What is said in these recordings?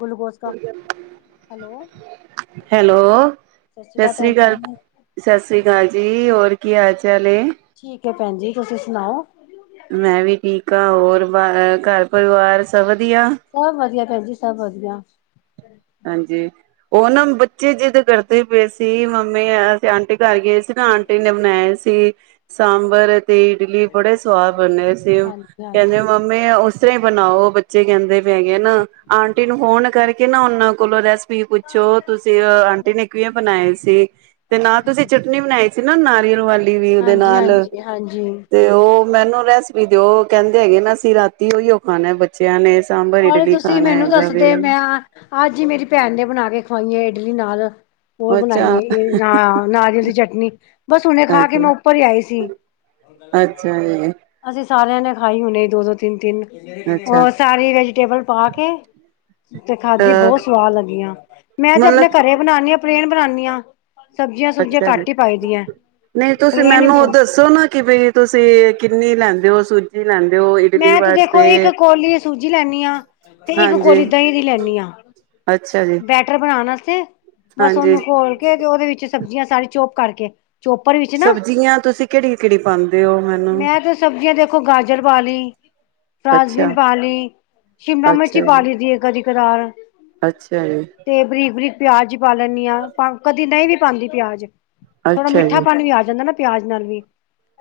Glucose ਦਾ hello hello ਸ਼੍ਰੀ ਸਤਿ ਸ੍ਰੀ ਭੈਣ ਜੀ ਅਕਾਲ ਜੀ ਸਤਿ ਸ੍ਰੀ ਅਕਾਲ ਜੀ ਹੋਰ ਕੀ ਹਾਲ ਚਾਲ ਏ [unintelligible] ਮੈਂ ਵੀ ਠੀਕ ਹਾਂ ਹੋਰ ਘਰ ਪਰਿਵਾਰ ਸਭ ਵਧੀਆ? ਸਭ ਵਧੀਆ ਭੈਨਜੀ ਸਭ ਵਧੀਆ। ਹਾਂਜੀ। ਉਹ ਨਾ ਬੱਚੇ ਜਿੱਦ ਕਰਦੇ ਪਏ ਸੀ ਮੰਮੀ, ਅਸੀਂ ਆਂਟੀ ਘਰ ਗਏ ਸੀ [unintelligible] ਆਂਟੀ ਨੇ ਬਣਾਏ ਸੀ ਸਾਂਬਰ ਤੇ ਇਡਲੀ ਬੜੇ ਸਵਾਦ ਬੰਨੇ ਸੀ ਹਾਂਜੀ ਹਾਂਜੀ ਕਹਿੰਦੇ ਮੰਮੀ ਓਥੇ ਬਣਾਓ ਬੱਚੇ ਕਹਿੰਦੇ ਹੈਗੇ ਨਾ ਆਂਟੀ ਨੂੰ ਫੋਨ ਕਰ [unintelligible] [unintelligible] ਵੀ ਪੁੱਛੋ ਤੁਸੀਂ, ਆਂਟੀ ਨੇ ਕਿਵੇਂ ਬਣਾਏ ਸੀ? ਤੇ ਨਾਲ ਤੁਸੀਂ ਚਟਨੀ ਬਣਾਈ ਸੀ ਨਾ ਨਾਰੀਅਲ ਵਾਲੀ ਵੀ ਉਹਦੇ ਹਾਂਜੀ ਨਾਲ ਹਾਂਜੀ ਹਾਂਜੀ ਤੇ ਉਹ ਮੈਨੂੰ ਰੇਸਪੀ ਵੀ ਦਿਓ, ਕਹਿੰਦੇ ਹੈਗੇ ਨਾ ਅਸੀਂ ਰਾਤੀ ਓਯੋ ਖਾਣਾ ਬੱਚਿਆਂ ਨੇ ਸਾਂਬਰ ਅਰੇ ਇਡਲੀ ਤੁਸੀਂ ਖਾਣਾ ਮੈਨੂੰ ਹੈਗਾ ਦੱਸਦੇ, ਵੇ ਮੈਂ ਅੱਜ ਜੀ ਮੇਰੀ ਭੈਣ ਨੇ ਬਣਾ ਕੇ ਖਵਾਈਯਾ ਇਡਲੀ ਨਾਲ ਹੋਰ ਅੱਛਾ, ਬਣਾਈਏ ਇਹ ਨਾ ਨਾਰੀਅਲ ਦੀ ਚੱਟ ਨੀ। ਬਸ ਹੁਣੇ ਖਾ ਕੇ ਅੱਛਾ, ਮੈਂ ਉੱਪਰ ਹੀ ਆਈ ਸੀ। ਅੱਛਾ ਜੀ, ਅਸੀਂ ਸਾਰਿਆਂ ਨੇ ਹਾਈ ਹੁਣੇ ਦੋ-ਦੋ ਤਿੰਨ-ਤਿੰਨ। ਅੱਛਾ ਉਹ ਸਾਰੀ ਟੇਬਲ ਪਾ ਕੇ, ਤੇ ਖਾਧੀ ਅ ਬਹੁਤ ਸਵਾਦ ਲੱਗੀਆ। ਮੈਂ ਜੇ ਮਤਲਬ ਆਪਣੇ ਘਰੇ ਬਣਾਨੀ ਪਲੇਨ ਬਣਾਨੀ ਆ ਸਬਜ਼ੀਆਂ ਸੁਬਜ਼ੀਆਂ ਅੱਛਾ ਜੀ। ਘੱਟ ਹੀ ਪਾਈ ਦੀਆਂ ਨਹੀਂ, ਤੁਸੀਂ ਪਲੇਨ ਹੀ ਮੈਨੂੰ ਉਹ ਦੱਸੋ ਨਾ ਕਿ ਬਈ ਤੁਸੀਂ ਕਿੰਨੀ ਲੈਂ ਤੇ ਉਹ ਸੂਜੀ ਲੈਂਦੇ ਹੋ ਇਡਲੀ ਮੈਂ ਤੇ ਵਾਸਤੇ ਦੇਖੋ, ਇੱਕ ਕੋਲੀ ਸੂਜੀ ਲੈਨੀ ਹਾਂ ਤੇ ਇੱਕ ਹਾਂਜੀ, ਕੋਲੀ ਦਹੀਂ ਦੀ ਲੈਨੀ ਹਾਂ, ਅੱਛਾ ਜੀ, ਬੈਟਰ ਬਣਾਣ ਵਾਸਤੇ। ਬਸ ਹਾਂਜੀ। ਉਹਨੂੰ ਘੋਲ ਕੇ ਤੇ ਉਹਦੇ ਵਿੱਚ ਸਬਜ਼ੀਆਂ ਸਾਰੀ ਚੋਪ ਕਰਕੇ ਚੋਪਰ ਵਿੱਚ ਨਾ ਸਬਜ਼ੀਆਂ ਤੁਸੀਂ ਕਿਹੜੀ-ਕਿਹੜੀ ਪਾਉਂਦੇ ਹੋ? ਮੈਨੂੰ ਖਾਲੀ ਫਰਾਸਬੀਨ ਅੱਛਾ, ਪਾ ਲਈ, ਸ਼ਿਮਲਾ ਮਿਰਚੀ ਅੱਛਾ ਪਾ ਜੀ, ਲਈ ਦੀ ਕਦੀ ਕਦਾਰ ਅੱਛਾ ਜੀ, ਤੇ ਬਰੀਕ ਬਰੀਕ ਪਿਆਜ ਪਾ ਲੈਂਨੀ ਹਾਂ, ਕਦੀ ਨਹੀਂ ਵੀ ਪਾਉਂਦੀ ਪਿਆਜ। ਥੋੜਾ ਅੱਛਾ ਮਿੱਠਾ ਜੀ, ਪਾਣੀ ਵੀ ਆ ਜਾਂਦਾ ਨਾ ਪਿਆਜ ਨਾਲ ਵੀ।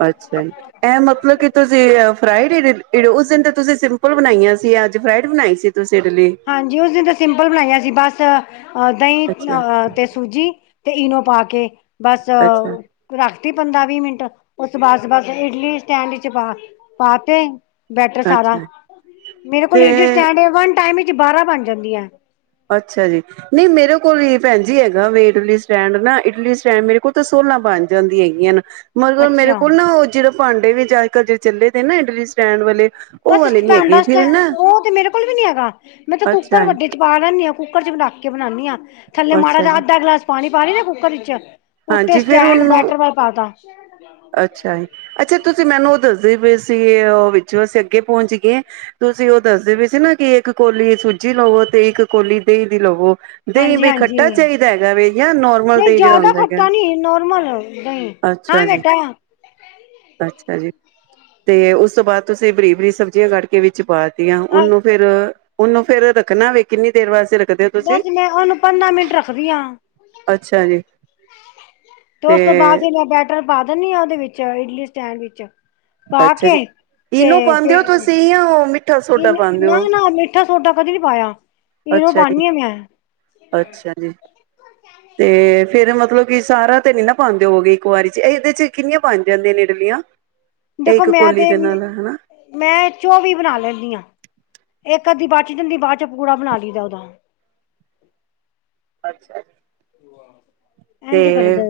ਅੱਛਾ ਜੀ, ਇਹ ਮਤਲਬ ਕਿ ਤੁਸੀ ਅ ਫਰਾਈਡ ਇਡਲੀ। ਉਸ ਦਿਨ ਤੇ ਤੁਸੀਂ ਸਿੰਪਲ ਬਣਾਈਆਂ ਸੀ, ਅੱਜ ਫਰਾਈਡ ਬਣਾਈ ਸੀ? ਤੁਸੀਂ ਇਡਲੀ ਹਾਂਜੀ ਉਸ ਦਿਨ ਤੇ ਸਿੰਪਲ ਬਣਾਈਆ ਸੀ, ਬਸ ਅ ਦਹੀਂ ਅੱਛਾ, ਅ ਤੇ ਸੂਜੀ। ਤੇ ਇਨੋ ਪਾ ਕੇ। ਬਸ, ਅੱਛਾ। ਰੱਖ ਪੰਦਰਾਂ ਵੀਹ ਮਿੰਟ, ਉਸਤੋਂ ਬਾਅਦ ਬਸ-ਬਸ ਇਡਲੀ ਸਟੈਂਡ ਵਿੱਚ ਪਾ ਪਾ ਤੇ। ਬੈਟਰ ਸਾਰਾ। ਅੱਛਾ, ਮੇਰੇ ਕੋਲ ਤੇ ਇਡਲੀ ਸਟੈਂਡ ਏ, ਵਨ ਟਾਈਮ ਚ ਚ ਬਾਰਾਂ ਬਣ ਜਾਂਦੀਆਂ। ਅੱਛਾ ਜੀ, ਨਹੀਂ ਮੇਰੇ ਕੋਲ ਹੀ ਭੈਣ ਜੀ ਹੈਗਾ ਵੇ ਇਡਲੀ ਸਟੈਂਡ ਨਾ ਇਡਲੀ ਸਟੈਂਡ। ਮੇਰੇ ਕੋਲ ਤਾਂ ਸੋਲਾਂ ਬਣ ਜਾਂਦੀਆਂ ਹੈਗੀਆਂ ਨ। ਮਗਰ ਮੇਰੇ ਅੱਛਾ ਕੋਲ ਨਾ ਉਹ ਜਿੜ ਭਾਂਡੇ ਵੀ ਜੇ ਅੱਜ ਕੱਲ ਜੇ ਚੱਲੇ ਦੇ ਨਾ ਇਡਲੀ ਸਟੈਂਡ ਵਾਲੇ, ਉਹ ਬਸ ਵਾਲੇ ਨੀ ਢੰਗ ਹੈਗੇ ਦਾ ਫਿਰ ਸਟੈਂਡ, ਨਾ ਉਹ ਤੇ ਮੇਰੇ ਕੋਲ ਵੀ ਨੀ ਹੈਗਾ। ਮੈਂ ਤੇ ਕੁੱਕਰ ਅੱਛਾ ਜੀ, ਵੱਡੇ ਚ ਪਾ ਲੈਂਦੀ ਆ, ਕੁ ਕੁੱਕਰ ' ਚ ਰੱਖ ਕੇ ਬਨਾਨੀ ਹਾਂ ਥੱਲੇ ਮਾੜਾ ਅੱਛਾ ਜਿਹਾ, ਜੀ ਅੱਧਾ ਗਲਾਸ ਪਾਣੀ ਪਾਣੀ ਦੇ ਕੁੱਕਰ 'ਚ ਉੱਥੇ ਹਾਂਜੀ ਫਿਰ ਸਟੈਂਡ ਉਹਨੂੰ ਬੈਟਰ ਵੱਲ ਪਾ ਤਾ। ਅੱਛਾ ਜੀ, ਅੱਛਾ ਤੁਸੀਂ ਮੈਨੂੰ ਉਹ ਦੱਸ ਦੱਸਦੇ ਪਏ ਸੀ, ਉਹ ਵਿੱਚੋਂ ਅਸੀਂ ਅੱਗੇ ਪਹੁੰਚ ਗਏ, ਤੁਸੀਂ ਉਹ ਦੱਸਦੇ ਪਏ ਸੀ ਨਾ ਕਿ ਇੱਕ ਕੋੌਲੀ ਸੂਜੀ ਲਵੋ ਤੇ ਇੱਕ ਕੋੌਲੀ ਦਹੀਂ ਦੀ ਲਵੋ ਦਹੀਂ ਹਾਂਜੀ ਬਈ ਹਾਂਜੀ ਖੱਟਾ ਚਾਹੀਦਾ ਹੈਗਾ ਵੇ ਜਾਂ ਨੋਰਮਲ ਨਹੀਂ ਦਹੀਂ ਜਿਹੜਾ ਜ਼ਿਆਦਾ ਹੁੰਦਾ ਹੈਗਾ? ਖੱਟਾ ਨੀ ਨੋਰਮਲ ਨਹੀਂ ਹਾਂ ਅੱਛਾ ਜੀ। ਬੇਟਾ ਅੱਛਾ, ਹਾਂਜੀ, ਤੇ ਉਸ ਤੋਂ ਬਾਅਦ ਤੁਸੀਂ ਬਰੀਕ-ਬਰੀਕ ਸਬਜ਼ੀਆਂ ਕੱਟ ਕੇ ਵਿੱਚ ਪਾ ਤੇ ਆ, ਉਹਨੂੰ ਫੇਰ ਉਹਨੂੰ ਫੇਰ ਰੱਖਣਾ ਵੇ, ਕਿੰਨੀ ਦੇਰ ਵਾਸਤੇ ਰੱਖ ਬਸ ਮੈਂ ਉਹਨੂੰ ਪੰਦਰਾਂ ਮਿੰਟ ਰੱਖਦੀ ਆਂ, ਅੱਛਾ ਜੀ ਤੇ ਉਸ ਤੋਂ ਬਾਅਦ ਫਿਰ ਮੈਂ ਬੈਟਰ ਪਾ ਦਿੰਦੀ ਹਾਂ ਉਹਦੇ ਵਿੱਚ। ਚ ਇਡਲੀ ਸੈਂਡਵਿਚ। ਅੱਛਾ ਜੀ, ਇਹਨੂੰ ਪਾਦੇ ਹੋ ਫਿਰ ਤੁਸੀਂ ਆ ਉਹ ਮਿ ਮਿੱਠਾ ਸੋਡਾ ਪਾਦੇ ਨਾ ਹੋ? ਨਾ ਮਿੱਠਾ ਸੋਡਾ ਕਦੀ ਨਹੀਂ ਪਾਇਆ। ਇਨੋ ਅੱਛਾ ਜੀ, ਪਾਉਦੀ ਹਾਂ ਮੈਂ ਅੱਛਾ ਜੀ। ਤੇ ਫੇਰ ਮਤਲਬ ਕਿ ਸਾਰਾ ਤੇ ਨੀ ਨਾ ਪਾਦੇ ਹੋਵੋਗੇ ਇੱਕ ਵਾਰੀ ਚ, ਇਹਦੇ ਚ ਕਿੰਨੀਆਂ ਬਣ ਜਾਂਦੀਆਂ ਨੇ ਇਡਲੀਆਂ? ਇਹ ਦੇਖੋ ਇੱਕ ਮੈਂ ਕੋਲੀ ਤੇ, ਦੇ ਨਾਲ ਹਨਾ ਮੈਂ ਚੋਵੀ ਬਣਾ ਲੈਂਦੀ ਆਂ ਇੱਕ ਕਦੀ ਬੱਚ ਜਾਂਦੀ, ਬਾਅਦ ਚ ਪੂੜਾ ਬਣਾ ਲਈਦਾ ਉਹਦਾ। ਅੱਛਾ, ਐੰਜ ਈ ਭਰੀ ਤੇ ਦਾ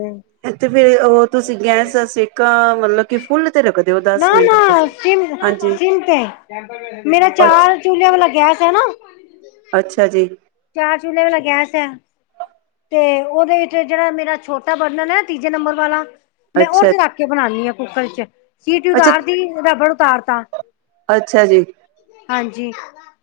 ਤੇ ਫੇਰ ਉਹ ਤੁਸੀਂ ਏ, ਗੈਸ ਦਾ ਸੇਕਾ ਮਤਲਬ ਕਿ ਫੁੱਲ ਤੇ ਰੱਖਦੇ ਹੋ ਨਾ ਦਸ ਮਿੰਟ ਨਾ ਵਾਸਤੇ ਸਿਮ ਹਾਂਜੀ ਸਿਮ ਤੇ ਮੇਰਾ ਅੱਛ ਚਾਰ ਚੁਲੇ ਵਾਲਾ ਗੈਸ ਤੇਨਾ ਅੱਛਾ ਜੀ। ਚੂਲੇ ਵਾਲਾ ਗੈਸ ਹੈ। ਤੇ ਔਦੇ ਵਿੱਚ ਜੇੜਾ ਮੇਰਾ ਛੋਟਾ ਬਰਨਣ ਹੈ ਤੀਜੇ ਨੰਬਰ ਵਾਲਾ। ਮੈਂ ਅੱਛਾ, ਔਦੇ ਤੇ ਰਖ ਕੇ ਬਣਾਣੀ ਆਂ। ਕੁੂੱਕਰ ਇਚ। ਸੀਟੀ ਅੱਛਾ, ਉਤਾਰਦੀ ਰਬੜ ਤਾਰ ਤਾਂ ਅੱਛਾ ਜੀ। ਹਾਂਜੀ।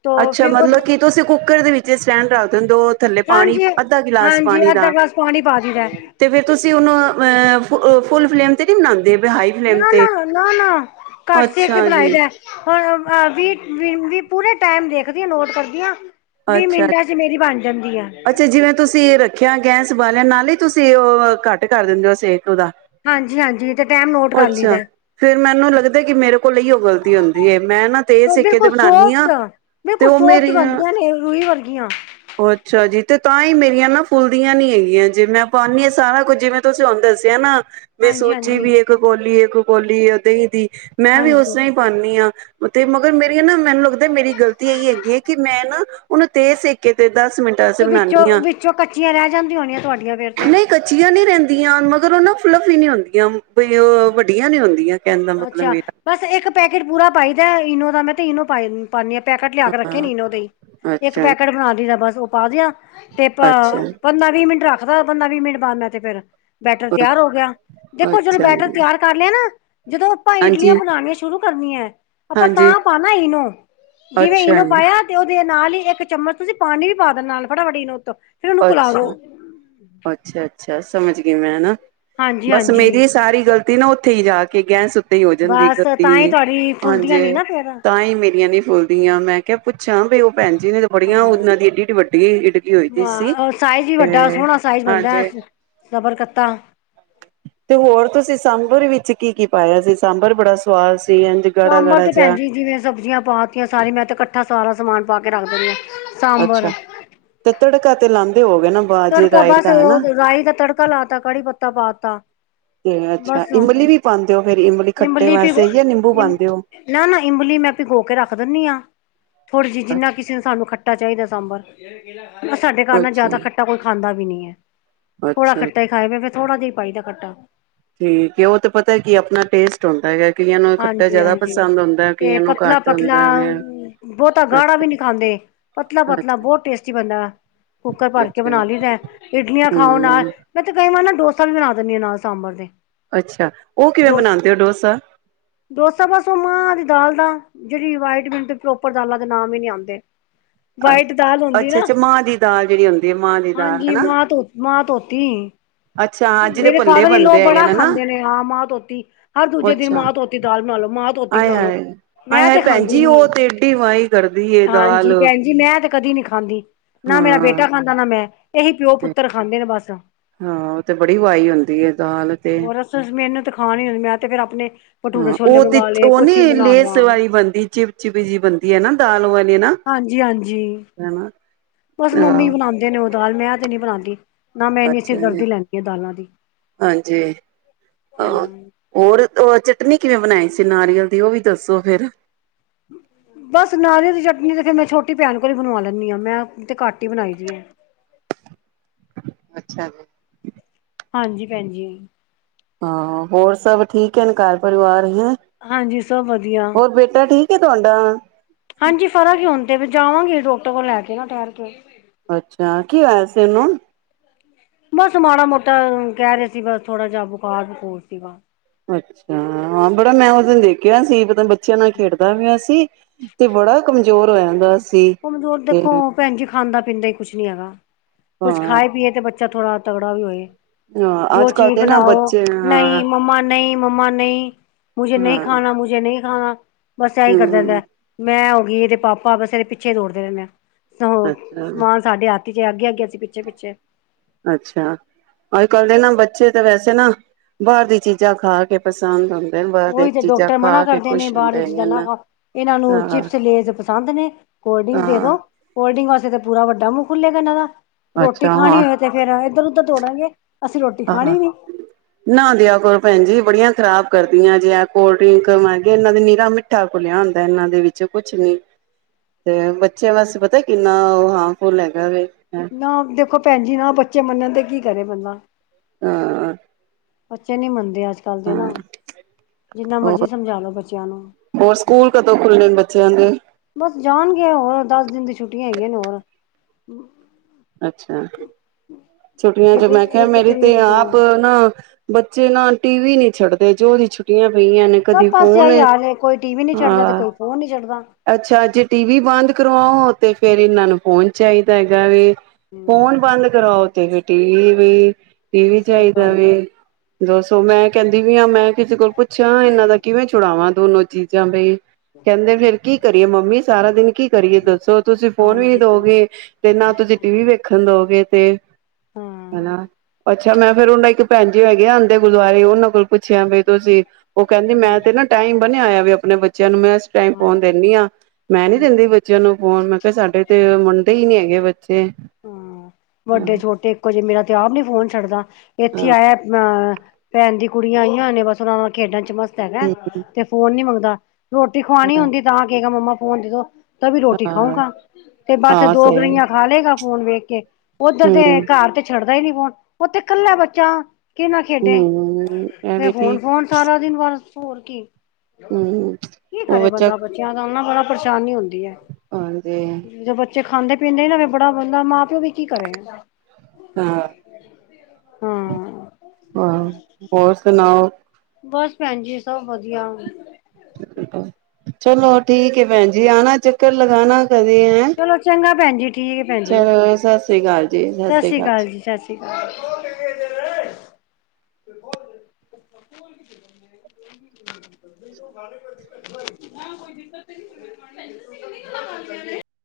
ਤੋ ਅੱਛਾ, ਫਿਰ ਉਹ ਮਤਲਬ ਕੀ ਤੁਸੀਂ ਕੁ ਕੁੱਕਰ ਦੇ ਵਿੱਚ ਸਟੈਂਡ ਰੱਖ ਦਿੰਦੇ ਔ ਥੱਲੇ ਪਾਣੀ ਹਾਂਜੀ ਅੱਧਾ ਗਿਲਾਸ ਹਾਂਜੀ ਪਾਣੀ ਅੱਧਾ ਦਾ ਗਲਾਸ ਪਾਣੀ ਪਾ ਦਈਦਾ ਤੇ ਫੇਰ ਤੁਸੀਂ ਉਨੂੰ ਅਹ ਫੁਲ ਫਲੇਮ ਤੇ ਨੀ ਬਨਾਂਦੇ। ਨਾ-ਨਾ-ਨਾ-ਨਾ-ਨਾ ਘੱਟ ਸੇਕ ਤੇ ਅੱਛਾ ਬਣਾਈ ਜੀ, ਦੈ ਹ ਅ ਵੀ ਵੀ ਪੂਰੇ ਟੈਮ ਦੇਖਦੀ ਆਂ ਨੋਟ ਕਰਦੀ ਆਂ। ਅੱਛਾ-ਅੱਛਾ, ਜਿਵੇਂ ਤੁਸੀਂ ਰੱਖਿਆ ਗੈਸ ਬਾਲਿਆ ਨਾਲੇ ਤੁਸੀਂ ਅਹ ਘੱਟ ਕਰ ਦਿੰਦੇ ਔ ਸੇਕ? ਕਿਦਾ? ਹਾਂਜੀ-ਹਾਂਜੀ ਤੇ ਟਾਈਮ ਨੋਟ ਕਰ ਅੱਛਾ, ਲਈਦਾ। ਫੇਰ ਮੈਨੂੰ ਲੱਗਦੈ ਕਿ ਮੇਰੇ ਕੋਲ ਅਈਔ ਗ਼ਲਤੀ ਹੁੰਦੀ ਏ, ਮੈਂ ਨਾ ਤੇਜ ਸੇਕ ਤੇ ਬਿਲਕੁਲ ਬਣਾਂਣੀ ਆਂ ਸੋਫਟ ਤੇ ਬਿਲਕੁਲ ਔ ਸੋਫਟ ਮੇਰੀ ਅ ਬਣਦੀਆਂ ਨੇ ਰੂਈ ਵਰਗੀਆਂ। ਹਜੀ ਤੇ ਤਾਂ ਈ ਮੇਰੀਆਂ ਨਾ ਫੁੱਲਦੀਆਂ ਨੀ ਹੈਗੀਆਂ ਜੇ ਮੈਂ ਪਾਣੀ ਆ ਸਾਰਾ ਕੁੱਝ ਜਿਵੇਂ ਤੁਸੀਂ ਹੁਣ ਦੱਸਿਆ ਨਾ ਮੈਂ ਸੋਚੀ ਹਾਂਜੀ-ਹਾਂਜੀ, ਵੀ ਏਕ ਕੋਲੀ ਏਕ ਕੋਲੀ ਦੀਐ, ਦਹੀਂ ਦੀ ਮੈਂ ਵੀ ਹਾਂਜੀ ਔਸ ਹਾਂਜੀ ਤਰ੍ਹਾਂ ਈ ਪਾਣੀ ਆਂ, ਤੇ ਮਗਰ ਮੇਰੀਆ ਨਾ ਮੈਨੂੰ ਲੱਗਦਾ ਮੇਰੀ ਗਲਤੀ ਐਹੀ ਹੈਗੀ ਏ ਕਿ ਮੈਂ ਨਾ ਉਨੂੰ ਤੇਜ਼ ਸੇਕੇ ਤੇ ਦਸ ਮਿੰਟਾਂ ਅਸੇ ਤੇ ਵਿੱਚੋਂ ਬਣਾਣੀ ਆਂ ਵਿੱਚੋਂ ਕੱਚੀਆਂ ਰਹਿ ਜਾਂਦੀਆਂ ਹੋਣੀਆਂ ਤੁਹਾਡੀਆਂ ਫੇਰ ਤੇ ਨਹੀਂ ਕੱਚੀਆਂ ਨੀ ਰੈੰਦੀਆਂ ਮਗਰ ਔਨਾਂ ਫਲਫੁ ਨੀ ਹੁੰਦੀਆਂ। ਬਈ ਔ ਵੱਡੀਆਂ ਨੀ ਹੁੰਦੀਆਂ। ਕਹਿਣ ਦਾ ਮਤਲਬ ਅੱਛਾ, ਮੇਰਾ ਬਸ ਏਕ ਪੈਕੇਟ ਪੂਰਾ ਪਾਈਦੈ ਇਨੋ ਦਾ ਮੈਂ ਤੇ ਇਨੋ ਪਾਏ ਪਾਣੀ ਆਂ ਪੈਕਟ ਲਿਆ ਕੇ ਰੱਖੇ ਨੇ ਹਾਂ ਇਨੋ ਦੇ ਈ, ਇੱਕ ਅੱਛਾ ਪੈਕਟ ਬਣਾ ਦੀਦੈ ਬਸ। ਔ ਪਾ ਦੇਆ। ਤੇ ਪ ਅੱਛਾ ਪੰਦਰਾਂ ਵੀਹ ਮਿੰਟ ਰੱਖ ਪੰਦਾ-ਵੀਹ ਮਿੰਟ ਬਾਦ ਮੈਂ ਤੇ ਫੇਰ ਬੈਟਰ ਤਿਆਰ ਹੋ ਗਿਆ। ਦੇਖੋ, ਜ ਅੱਛਾ ਬੈਟਰ ਜੀ, ਤਿਆਰ ਕਰ ਲਿਆ ਨਾ ਜਦੋਂ ਆਪਾਂ ਇਡਲੀਆਂ ਹਾਂਜੀ ਬਣਾਣੀਆਂ ਸ਼ੁਰੂ ਕਰਨੀਆਂ, ਆਪਾਂ ਹਾਂਜੀ ਤਾਂ ਪਾਣਾ ਇਨੋ ਜਿਵੇਂ ਅੱਛਾ ਇਨੂੰ ਜੀ ਪਾਇਆ ਤੇ ਦੇ ਨਾਲ ਹੀ ਇੱਕ ਚਮਚ ਤੁਸੀਂ ਪਾਣੀ ਵੀ ਪਾ ਦ ਨਾਲ ਫਟਾਫਟ ਉੱ ਫਿਰ ਉਹਨੂੰ ਘੁਲਾ ਦੋ ਅੱਛਾ, ਅੱਛਾ ਸਮਝ ਗਈ ਮੈਂ ਹਨਾ ਹਾਂਜੀ ਬਸ ਹਾਂਜੀ ਮੇਰੀ ਸਾਰੀ ਗਲ ਤੀ ਨਾ ਉੱਥੇ ਹੀ ਜਾ ਕੇ ਗੈਸ ਓ ਬਸ ਤਾਂ ਹੀ ਤੁਹਾਡੀ [unintelligible] ਫੁੱਲਦੀਆਂ ਨੀ ਹਾਂਜੀੇ, ਨਾ ਫੇਰ ਤਾਂ ਹੀ ਮੇਰੀਆਂ ਨੀ ਬੋਲਦੀ ਆ। ਮੈਂ ਕਿਹਾ ਪੁੱਛਾਂ ਬਈ ਉਹ ਭੈਣਜੀ ਨੇ ਤਾਂ ਬੜੀਆਂ, ਹਾਂ ਉਹਨਾਂ ਦੀ ਡੀ ਐਡੀ ਵੱਡੀ ਇਡਲੀ ਹੋਈ ਦੀ ਸੀ ਸਾਈਜ਼ ਵੀ ਤੇ ਵੱਡਾ ਸੋਹਣਾ ਸਾਈਜ਼ ਬਣਦਾ ਹਾਂਜੀ ਸਬਰ ਕੱਤਾ ਤੇ ਹੋਰ ਤੁਸੀਂ ਸਾਂਬਰ ਵਿੱਚ ਕੀ ਕੀ ਪਾਇਆ ਸੀ? ਸਾਂਬਰ ਬੜਾ ਸੁਵਾਦ ਸਾਂਬਰ ਤੇ ਭੈਣਜੀ ਜਿਵੇਂ ਸਬਜ਼ੀਆਂ ਪਾਤੀਆਂ ਸਾਰੀ। ਮੈਂ ਤੇ ਕੱਠਾ ਸਾਰਾ ਸਮਾਨ ਵ ਪਾ ਕੇ ਰੱਖਦੇ ਨੇ ਅੱਛਾ। ਤੇ ਤੜਕਾ ਤੇ ਲ ਲਾਉਂਦੇ ਹੋਵੋਗੇ ਤੜਕਾ ਬਸ ਰਾਈ ਦਾ ਤੜਕਾ ਲਾ ਤਾ, ਕੜੀ ਪੱਤਾ ਪਾ ਤਾ। ਤੇ ਬਸ ਅੱਛਾ ਇਮਲੀ ਵੀ ਪਾਂਦੇ ਹੋ ਫੇਰ ਖੱਟੇ ਇਮਲੀ ਪਿ ਵਾਸਤੇ ਜਾਂ ਨਿੰਬੂ ਇਮ ਪਾਂਦੇ ਹੋ ਨਾ ਨਾ, ਇਮਲੀ ਮੈਂ ਵੀ ਗੋ ਕੇ ਰੱਖ ਦਿੰਨੀ ਹਾਂ, ਥੋੜ੍ਹੀ ਜਿਹੀ, ਜਿੰਨਾ ਕਿਸੇ ਨੇ ਸਾਨੂੰ ਖੱਟਾ ਚਾਹੀਦਾ ਸਾਂਬਰ ਸਾਡੇ ਕਾਰ ਨਾਲ ਜ਼ਿਆਦਾ ਖੱ ਖਾਂਦਾ ਵੀ ਨਹੀਂ ਹੈ। ਥੋੜਾ ਅੱਛਾ-ਅੱਛਾ ਖੱਟਾ ਹੀ ਖਾਏ ਫ ਥੋੜ੍ਹਾ ਦੇ ਪਾਈਦਾ ਖੱਟਾ ਠੀਕ ਏ। ਉਹ ਤੇ ਪਤਾ ਕੀ ਆਪਣਾ ਟੇਸਟ ਹੁਣ ਤਾਂ ਹਾਂਜੀ, ਹਾਂਜੀ, ਤੇ ਨੂੰ ਘੱਟ ਪਤਲਾ-ਪਤਲਾ ਹੁੰਦਾ ਵੇ ਬਹੁਤਾ ਗਾੜਾ ਅੱਛਾ ਵੀ ਨੀ ਖਾਂਦੇ। ਪਤਲਾ-ਪਤਲਾ ਅੱਛਾ ਬਹੁਤ ਟੇਸਟੀ ਬਣਦਾ। ਕੁੱਕਰ ਭਰ ਕੇ ਅੱਛਾ ਬਣਾ ਲਈਦਾ, ਇਡਲੀਆਂ ਖਾਓ ਨਾਲ, ਹਮ ਮੈਂ ਤੇ ਕਈ ਵਾਰ ਨਾ ਡੋਸ ਵੀ ਬਣਾ ਦਿੰਦੀ ਹਾਂ ਨਾਲ ਸਾਂਬਰ ਦੇ ਅੱਛਾ। ਉਹ ਕਿਵੇਂ ਡੋਸ ਬਣਾਂਦੇ ਹੋ ਡੋਸਾ? ਡੋਸਾ ਬਸ ਉਹ ਮਾਂ ਦੀ ਦਾਲ ਦਾ। ਜਿਹੜੀ ਪ੍ਰੋਪਰ ਦਾਲਾਂ ਦੇ ਨਾਮ ਹੀ ਨੀ ਆਂਦੇ ਵਾਈਟ ਦਾਲ ਹੁੰਦੀ ਅੱਛਾ ਨਾ, ਅੱਛਾ ਮਾਂ ਦੀ ਦਾਲ ਜਿਹੜੀ ਹੁੰਦੀ ਹੈ ਮਾਂ ਦੀ ਦਾਲ ਹਾਂਜੀ, ਹਨਾ ਮਾਂ ਧੋ ਮਾਂ ਧੋਤੀ ਅੱਛਾ ਹਾਂ ਜਿਹਦੇ ਮੇਰੇ ਭੱਲੇ ਫਾਦਰ ਇਨ ਲੋ ਬਣਦੇ ਹੈਗੇ ਬੜਾ ਨਾ ਖਾਂਦੇ ਨੇ। ਹਾਂ ਮਾਂ ਧੋਤੀ ਹਰ ਦੂਜੇ ਦਿਨ ਅੱਛਾ ਮਾਂ ਧੋਤੀ। ਧੋ ਦਾਲ ਬਣਾ ਲੋ। ਮਾਹਾ ਧੋਤੀ ਆਏ ਬਣਾ ਲੋ। ਹਾਏ ਆਏ ਮੈਂ ਹਾਏ ਤੇ ਭੈਣ ਖਾਂਦੀ ਜੀ ਨੀ ਉਹ ਤੇ ਏਡੀ ਵਾਈ ਕਰਦੀ ਏ ਦਾਲ ਹਾਂਜੀ ਭੈਣ ਜੀ ਮੈਂ ਤੇ- ਕਦੀ ਨੀ ਖਾਂਦੀ। ਨਾ ਮੇਰਾ ਹਾਂ ਬੇਟਾ ਖਾਂਦਾ ਨਾ ਮੈਂ। ਏਹੀ ਪਿਓ ਤੇ ਪੁੱਤਰ ਖਾਂਦੇ ਨੇ ਬਸ। ਹਾਂ ਓ ਤੇ ਬੜੀ ਵਾਈ ਹੁੰਦੀ ਏ ਦਾਲ ਤੇ। ਹੋਰ ਅਸ ਮੈਨੂੰ ਤੇ ਖਾਣ ਹੀ ਮੈਂ ਤੇ ਫੇਰ ਆਪਣੇ ਭਟੂਰੇ ਹਾਂ ਛੋਲੇ ਓ ਤੇ ਮੰਗਵਾ ਲਏ ਓ ਕੁਛ ਵੀ ਨੀ ਬਣਾ ਲੇਸ ਲਿਆ ਵਾਲੀ ਬਣਦੀ ਚਿਪਚਿਪੀ ਜਿਈ ਬਣਦੀ ਏ ਨਾ ਦਾਲ ਓ। ਹਾਂਜੀ -ਹਾਂਜੀ। ਬਸ ਮੰਮੀ ਆਹ ਬਣਾਂਦੇ ਨੇ। ਦਾਲ ਮੈਂ ਤੇ ਨੀ ਬਣਾਂਦੀ। ਅੱਛਾ ਜੀ। ਹਾਂਜੀ -ਆਹ ਹਮ ਹੋਰ ਚਟ- ਚਟਣੀ ਕਿਵੇਂ ਬਣਾਈ ਸੀ ਨਾਰੀਅਲ ਦੀ। ਓ ਵੀ ਦੱਸੋ ਫੇਰ। ਬਸ ਨਾਰੀਅਲ ਦੀ ਚਟਨੀ ਤੇ ਫੇਰ ਮੈਂ ਛੋਟੀ ਭੈਣ ਕੋਲ ਈ ਬਣਵਾ ਲੈਂਦੀ ਆਂ। ਮੈਂ ਤੇ ਘਟ ਈ ਬਣਾਈ ਦੀ ਏ। ਅੱਛਾ ਜੀ ਹਾਂਜੀ ਭੈਣਜੀ। ਹਾਂ ਹੋਰ ਸਭ ਠੀਕ ਹੇਨ ਘਰ ਪਰਿਵਾਰ। ਹਾਂਜੀ ਸਭ ਵਧੀਆ ਹੋਰ ਬੇਟਾ ਠੀਕ ਤੁਹਾਡਾ ਹਾਂਜੀ, ਫਰਕ ਏ ਹੁਣ ਤੇ ਜਾਵਾਂਗੀ ਡੋਕਟਰ ਕੋ ਲੈ ਕੇ ਨਾ ਠੈਰ ਕੇ। ਅੱਛਾ, ਕੀ ਹੋਇਆ ਸੀ ਏਨੂ? ਬਸ-ਮਾੜਾ ਮੋਟਾ ਕਹਿ ਰਹੇ ਸੀ ਬਸ ਥੋੜਾ ਜਿਹਾ ਬੁਖਾਰ-ਬੁਖੂਰ ਸੀਗਾ। ਅੱਛਾ। ਹਾਂ, ਬੜਾ ਮੈਂ ਉਸ ਦਿਨ ਦੇਖ ਕਿਆ ਸੀ ਪਤੇ ਨੀ ਬਚ ਤੇ ਬੱਚਿਆਂ ਨਾਲ ਖੇਡਦਾ ਪਿਆ ਸੀ ਤੇ ਬੜਾ ਕਮਜ ਜ਼ੋਰ ਹੋਇਆ ਦਾਸੀ। ਕਮਜ਼ੋਰੀ ਦੇਖੋ ਭੈਣ ਜੀ ਖਾਂਦਾ-ਪੀਂਦਾ ਈ ਕੁਛ ਨੀ ਹੈਗਾ। ਕੁੱਛ ਹਾਂ ਖਾਏ-ਪੀਏ ਤੇ ਬੱਚੇ- ਬੱਚਾ ਥੋੜਾ ਤਗੜਾ ਵੀ ਹੋਏ। ਹਾਂ, ਜੋ ਅੱਜ-ਕੱਲ ਚੀਜ਼ ਦੇ ਨਾ ਬਣਾਓ ਬੱਚੇ ਹਾਂ ਨਹੀਂ ਮੰਮਾ ਨਹੀਂ ਮੰਮਾ ਨਹੀ। ਮੁਝੇ ਨਹੀ ਹਾਂ ਖਾਣਾ, ਮੁਝੇ ਨਹੀ ਹਾਂ। ਬਸ ਐਹੀ ਕਰਦਾ ਹਮ ਰਹਿੰਦਾ, ਮੈਂ ਓ ਵੀ ਤੇ ਪਾਪਾ ਬਸ ਏਦੇ ਪਿਛ ਪਿੱਛੇ ਦੌੜਦੇ ਰਹਿੰਦੇ ਆ। ਸ ਅੱਛਾ ਸਮਾਨ ਸਾਡੇ ਹੱਥ ਜੇ ਅੱਗੇ-ਅੱਗੇ, ਅਸ਼ੀ ਪਿੱਛੇ-ਪਿੱਛੇ ਅੱਛਾ, ਅੱਜ-ਕੱਲ ਦੇ ਨਾ ਬੱਚੇ ਤਾਂ ਵੈਸੇ ਨਾ ਬਾਹਰ ਦੀ ਚੀਜ਼ਾਂ ਖਾ ਕੇ ਪਸੰਦ ਆਦੀ ਉਹੀ ਤੇ ਡਾਕਟਰ ਮਨਾ ਕਰਦੇ ਨੇ, ਬਾਹਰ ਦੀ ਚੀਜ਼ਾਂ ਨਾ ਖਾਓ ਇਹਨਾਂ ਨੂੰ ਹਾਂ ਚਿਪਸ-ਲੇਸ ਪਸੰਦ ਨੇ ਕੋਲਡ ਡਰਿੰਕ ਦੇ ਹਾਂ ਦੋ ਕੋਲਡ ਡਰਿੰਕ ਵਸਤੇ ਤੇ ਪੂਰਾ ਵੱਡਾ ਮੂੰਹੁੱ ਖੁੱਲੇਗਾ ਇਹਨਾਂ ਦਾ। ਰੋਟੀ ਅੱਛਾ ਖਾਣੀ ਹੋਵੇ ਤੇ ਫੇਰ ਇੱਧਰ-ਉਧਰ ਦੋੜਨਗੇ। ਆਹ ਨਾ ਦਿਆ ਕਰੋ ਭੈਣ ਜੀ ਬੜੀਆਂ ਖ਼ਰਾਬ ਕਰਦੀਆਂ ਜੇ ਕੋਲਡ ਡਰਿੰਕ ਮੈਂਗੀ ਇਹਨਾਂ ਦੇ ਨੀਰਾ ਮਿੱਠਾ ਘੂਲਿਆ ਹੁੰਦਾ, ਇਹਨਾਂ ਦੇ ਵਿੱਚ ਕੁਛ ਨੀ, ਤੇ ਬੱਚਿਆਂ ਵਾਸਤੇ ਪਤਾ ਕਿੰਨਾ ਉਹ ਹਾਰਮਫੁੱਲ ਹੈਗਾ ਵੇ। ਹਾਂ ਨਾ ਦੇਖੋ ਭੈਣ ਜੀ ਨਾ ਬੱਚੇ ਮੰਨਣ ਤੇ ਕਿ ਕਰੇ ਬੰਦਾ। ਹਾਂ। ਬੱਚੇ ਨੀ ਮੰਨਦੇ ਅਜ ਅੱਜ-ਕੱਲ ਦੇ ਨਾ ਜਿੰਨਾ ਮਰਜ਼ੀ ਹੋਰ ਸਮਝਾਲੋ ਬੱਚਿਆਂ ਨੂੰ। ਜਾਂਦੇ ਹੋਏ। ਬਸ ਜਾਣਗੇ ਹੋਰ, ਦਸ ਦਿਨ ਦੀ ਛੁੱਟੀਆਂ ਹੈਗੀਆਂ ਨੇ ਹੋਰ‌। ਅੱਛਾ, ਛੁੱਟੀਆਂ ਚ ਇੱਕ ਮੈਂ ਕਿਹਾ ਇੱਕ ਮੇਰੀ ਤੇ ਤਰੀਕ ਤੋਂ ਆਪ ਨਾ ਬੱਚੇ ਨਾ ਟੀ ਵੀ ਨੀ ਛੱਡਦੇ ਜੋਂ ਦੀਆਂ ਛੁੱਟੀਆਂ ਪਈਆਂ ਨੇ ਸਭ ਕਦੇ ਪਾਸੇ ਫੋਨ ਆਹੀ ਕਦੀ ਹਾਲ ਏ ਕੋਈ ਟੀ ਵੀ ਨੀ ਛੱਡਦਾ ਤੇ ਹਾਂ, ਕੋਈ ਫੋਨ ਨੀ ਛੱਡਦਾ ਅੱਛਾ ਜੇ ਟੀ ਵੀ ਬੰਦ ਕਰਵਾਓ ਤੇ ਫੇਰ ਇਹਨਾਂ ਨੂੰ ਫ਼ੋਨ ਚਾਹੀਦਾ ਹੈਗਾ ਵੇ। ਹੂੰ ਫੋਨ ਬੰਦ ਕਰਾਓ ਤੇ ਫੇ [unintelligible] ਟੀਵੀ ਇਹ ਵੀ ਸਹੀ ਚਾਹੀਦਾ ਗੱਲ ਹੈ ਵੇ, ਦੱਸੋ ਮੈਂ ਕਹਿੰਦੀ ਵੀ ਹਾਂ ਮੈਂ ਕਿਸੇ ਕੋਲ ਪੁੱਛਿਆ ਇਹਨਾਂ ਦਾ ਕਿਵੇਂ ਛੁੜਾਵਾਂ ਦੋਨੋ ਚੀਜ਼ਾਂ ਬਈ ਕਹਿੰਦੇ ਫੇਰ ਕੀ ਕਰੀਏ, ਮੰਮੀ ਸਾਰਾ ਦਿਨ ਕੀ ਕਰੀਏ, ਹੂੰ ਦੱਸੋ ਤੁਸੀਂ ਫੋਨ ਵੀ ਨੀ ਹਾਂਜੀ ਹਾਂ ਦੋਗੇ, ਤੇ ਨਾ ਤੁਸੀਂ ਟੀ ਵੀ ਵੇਖਣ ਦਓਗੇ, ਤੇ ਹਾਂ ਹਨਾ ਅੱਛਾ ਮੈਂ ਫੇਰ ਉਹਨਾਂ ਇੱਕ ਭੈਣ ਜੀ ਹੈਗੇ ਆਉਂਦੇ ਗੁਰੁਆਰੇ ਉਹਨਾਂ ਕੋਲ ਪੁੱਛਿਆ ਬ ਤੁਸੀਂ, ਉਹ ਕਹਿੰਦੀ ਮੈਂ ਤੇ ਨਾ ਟਾਈਮ ਬਨੇਆ ਹੋਇਆ ਵੇ ਬੱਚਿਆਂ ਨੂੰ ਮੈਂ ਇਸ ਟਾਈਮ ਫੋਨ ਹਾਂ ਦਿੰਨੀ ਹਾਂ। ਮੈਂ ਨੀ ਦਿੰਦੀ ਬੱਚਿਆਂ ਨੂੰ ਫੋਨ, ਮੈਂ ਕਿਹਾ ਸਾਡੇ ਤੇ ਮਨਦੇ ਹੀ ਨੀ ਹੈਗੇ ਬੱਚੇ ਹਾਂ ਵੱਡੇ ਛੋਟੇ ਇੱਕੋ ਜਿਹੇ ਮੇਰਾ ਤੇ ਆਪ ਨੀ ਫੋਨ ਛੱਡਦਾ ਇੱਥੇ ਹਾਂ ਆਇਆ ਭੈਣ ਦੀ ਕੁੜੀਆਂ ਆਈਆਂ [unintelligible] ਬਸ ਉਹਨਾਂ ਚ ਖੇਡਣ ਚ ਮਸਤ ਹੈਗਾ ਤੇ ਫੋਨ ਨੀ ਮੰਗਦਾ ਰੋਟੀ ਖਵਾਉਣੀ ਹੁੰਦੀ ਤਾਂ ਕੀ ਮੰਮਾ [unintelligible] ਫੋਨ ਦੇ ਦੋ ਤਬੀ ਰੋਟੀ ਹਾਂ ਖਾਊਗਾ, ਤੇ ਬਸ ਹਾਂ ਦੋ ਸਹੀ ਗ੍ਰਹੀਆਂ ਖਾ ਲੇਗਾ ਫੋਨ ਵੇਖ ਕੇ ਉੱਧਰ ਦੇ ਹਮ ਘਰ ਤੇ ਛੱਡ [inaudible] ਉੱਥੇ ਕੱਲਾ ਬੱਚਾ ਹੂੰ ਐਵੇਂ ਹੁਨ ਫੋਨ ਸਾਰਾ ਦਿਨ ਬੱਸ ਹੋਰ ਕੀ ਹਮ ਕੀ ਉਹ ਕਰੇ ਬੱਚਾ ਬੰਦਾ ਬੱਚਿਆਂ ਦਾ [inaudible] ਪਰੇਸ਼ਾਨੀ ਹੁਨ [inaudible] ਹੁੰਦੀ ਹੈ ਹਾਂਜੀ ਜੇ ਬੱਚਾ ਦੇ ਖਾਂਦੇ ਪੀਂਦੇ ਨਾ [inaudible] ਬੜਾ ਬੰਦਾ ਮਾਂ ਪਿਓ ਵੀ ਕੀ ਕਰੇ ਹ, ਹਾਂ ਹੋਰ ਸੁਨਾਓ ਬਸ ਭੈਨ ਜੀ, ਸਭ ਵਧੀਆ ਚਲੋ ਠੀਕ ਏ ਭੈਣ ਜੀ ਜੇ ਆਣਾ ਚੱਕਰ ਲਗਾਨਾ [inaudible] ਚਲੋ ਚੰਗਾ ਭੈਣ ਜੀ ਠੀਕ ਹੈ ਭੈਣ ਜੀ ਚਲੋ ਸਤਿ ਸ੍ਰੀ ਕਾਲ ਜੀ, ਸਤਿ ਸ੍ਰੀ ਕਾਲ ਜੀ। [unintelligible]